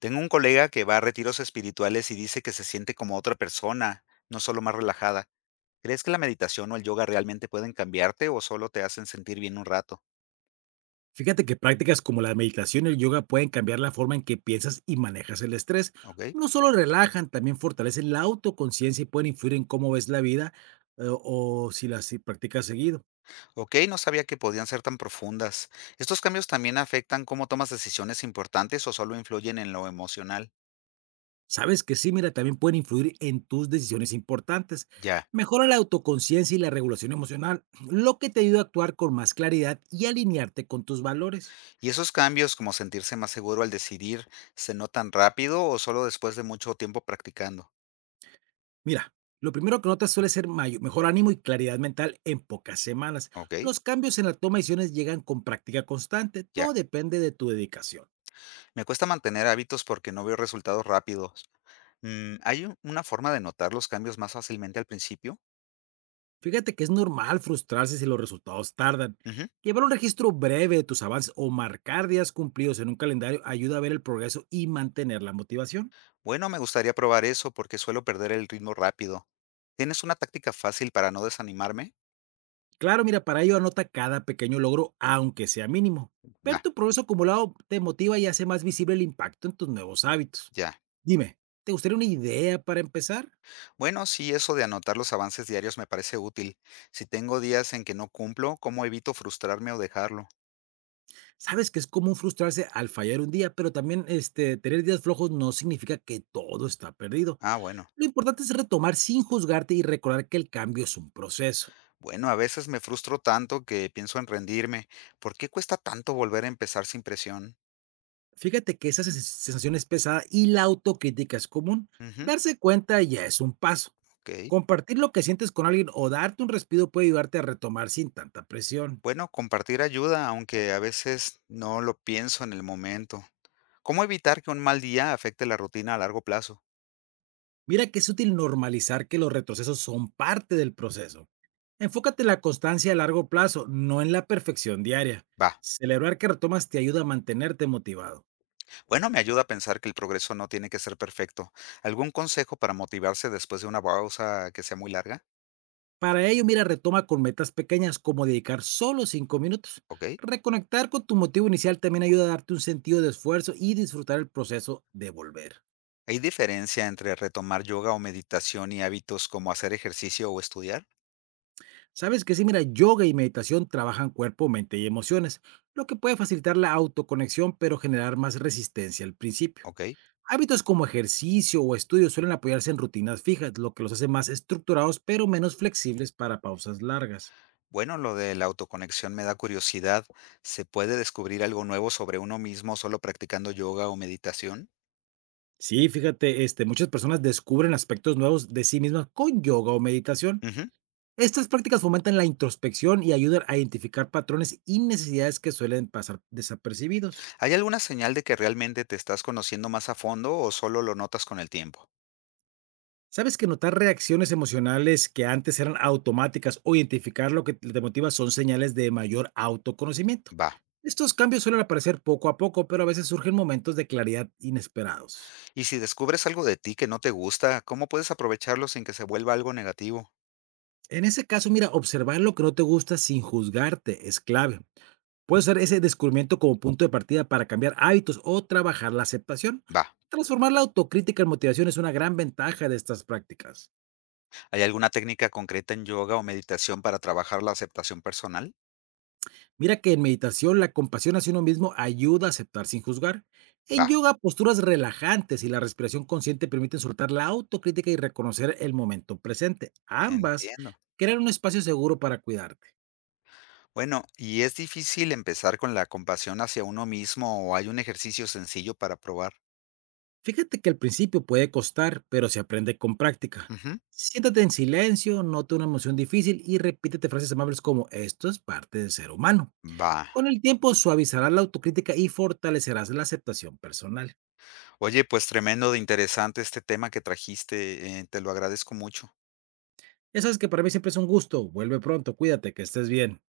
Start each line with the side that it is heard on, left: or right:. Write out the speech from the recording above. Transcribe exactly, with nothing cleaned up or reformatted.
left: Tengo un colega que va a retiros espirituales y dice que se siente como otra persona, no solo más relajada. ¿Crees que la meditación o el yoga realmente pueden cambiarte o solo te hacen sentir bien un rato?
right: Fíjate que prácticas como la meditación y el yoga pueden cambiar la forma en que piensas y manejas el estrés.
left: Ok,
right: No solo relajan, también fortalecen la autoconciencia y pueden influir en cómo ves la vida eh, o si las si practicas seguido.
left: ok, no sabía que podían ser tan profundas. ¿Estos cambios también afectan cómo tomas decisiones importantes o solo influyen en lo emocional?
right: Sabes que sí, mira, también pueden influir en tus decisiones importantes.
left: Ya.
right: Mejora la autoconciencia y la regulación emocional, lo que te ayuda a actuar con más claridad y alinearte con tus valores.
left: ¿Y esos cambios, como sentirse más seguro al decidir, se notan rápido o solo después de mucho tiempo practicando?
right: Mira, lo primero que notas suele ser mayo- mejor ánimo y claridad mental en pocas semanas.
left: Ok,
right: Los cambios en la toma de decisiones llegan con práctica constante.
left: ya.
right: Todo depende de tu dedicación.
left: Me cuesta mantener hábitos porque no veo resultados rápidos. Mm, ¿hay u- una forma de notar los cambios más fácilmente al principio?
right: Fíjate que es normal frustrarse si los resultados tardan.
left: Ujú.
right: Llevar un registro breve de tus avances o marcar días cumplidos en un calendario ayuda a ver el progreso y mantener la motivación.
left: Bueno, me gustaría probar eso porque suelo perder el ritmo rápido. ¿Tienes una táctica fácil para no desanimarme?
right: Claro, mira, para ello anota cada pequeño logro, aunque sea mínimo. Ver
left: Va,
right: tu progreso acumulado te motiva y hace más visible el impacto en tus nuevos hábitos.
left: ya.
right: Dime, ¿te gustaría una idea para empezar?
left: Bueno, sí, eso de anotar los avances diarios me parece útil. Si tengo días en que no cumplo, ¿cómo evito frustrarme o dejarlo?
right: Sabes que es común frustrarse al fallar un día, pero también, este, tener días flojos no significa que todo está perdido.
left: Ah, bueno.
right: Lo importante es retomar sin juzgarte y recordar que el cambio es un proceso.
left: Bueno, a veces me frustro tanto que pienso en rendirme. ¿Por qué cuesta tanto volver a empezar sin presión?
right: Fíjate que esa sens- sensación es pesada y la autocrítica es común.
left: Ujú,
right: Darse cuenta ya es un paso.
left: ok.
right: Compartir lo que sientes con alguien o darte un respiro puede ayudarte a retomar sin tanta presión.
left: Bueno, compartir ayuda, aunque a veces no lo pienso en el momento. ¿Cómo evitar que un mal día afecte la rutina a largo plazo?
right: Mira que es útil normalizar que los retrocesos son parte del proceso. Enfócate en la constancia a largo plazo, no en la perfección diaria.
left: Va.
right: Celebrar que retomas te ayuda a mantenerte motivado.
left: Bueno, me ayuda a pensar que el progreso no tiene que ser perfecto. ¿Algún consejo para motivarse después de una pausa que sea muy larga?
right: Para ello, mira, retoma con metas pequeñas como dedicar solo cinco minutos.
left: ¿Ok?
right: Reconectar con tu motivo inicial también ayuda a darte un sentido de esfuerzo y disfrutar el proceso de volver.
left: ¿Hay diferencia entre retomar yoga o meditación y hábitos como hacer ejercicio o estudiar?
right: Sabes que sí, mira, yoga y meditación trabajan cuerpo, mente y emociones, lo que puede facilitar la autoconexión pero generar más resistencia al principio.
left: ¿Ok?
right: Hábitos como ejercicio o estudio suelen apoyarse en rutinas fijas, lo que los hace más estructurados, pero menos flexibles para pausas largas.
left: Bueno, lo de la autoconexión me da curiosidad. ¿Se puede descubrir algo nuevo sobre uno mismo solo practicando yoga o meditación?
right: Sí, fíjate, este, muchas personas descubren aspectos nuevos de sí mismas con yoga o meditación.
left: Ujú.
right: Estas prácticas fomentan la introspección y ayudan a identificar patrones y necesidades que suelen pasar desapercibidos.
left: ¿Hay alguna señal de que realmente te estás conociendo más a fondo o solo lo notas con el tiempo?
right: ¿Sabes que notar reacciones emocionales que antes eran automáticas o identificar lo que te motiva son señales de mayor autoconocimiento?
left: Va.
right: Estos cambios suelen aparecer poco a poco, pero a veces surgen momentos de claridad inesperados.
left: Y si descubres algo de ti que no te gusta, ¿cómo puedes aprovecharlo sin que se vuelva algo negativo?
right: En ese caso, mira, observar lo que no te gusta sin juzgarte es clave. Puedes usar ese descubrimiento como punto de partida para cambiar hábitos o trabajar la aceptación.
left: Va.
right: Transformar la autocrítica en motivación es una gran ventaja de estas prácticas.
left: ¿Hay alguna técnica concreta en yoga o meditación para trabajar la aceptación personal?
right: Mira que en meditación la compasión hacia uno mismo ayuda a aceptar sin juzgar. En
left: Va.
right: yoga, posturas relajantes y la respiración consciente permiten soltar la autocrítica y reconocer el momento presente. Ambas
left: Entiendo.
right: crean un espacio seguro para cuidarte.
left: Bueno, ¿y es difícil empezar con la compasión hacia uno mismo o hay un ejercicio sencillo para probar?
right: Fíjate que al principio puede costar, pero se aprende con práctica.
left: Ujú.
right: Siéntate en silencio, nota una emoción difícil y repítete frases amables como esto es parte del ser humano.
left: Va.
right: Con el tiempo suavizarás la autocrítica y fortalecerás la aceptación personal.
left: Oye, pues tremendo de interesante este tema que trajiste. Eh, te lo agradezco mucho.
right: Ya sabes que para mí siempre es un gusto. Vuelve pronto, cuídate, que estés bien.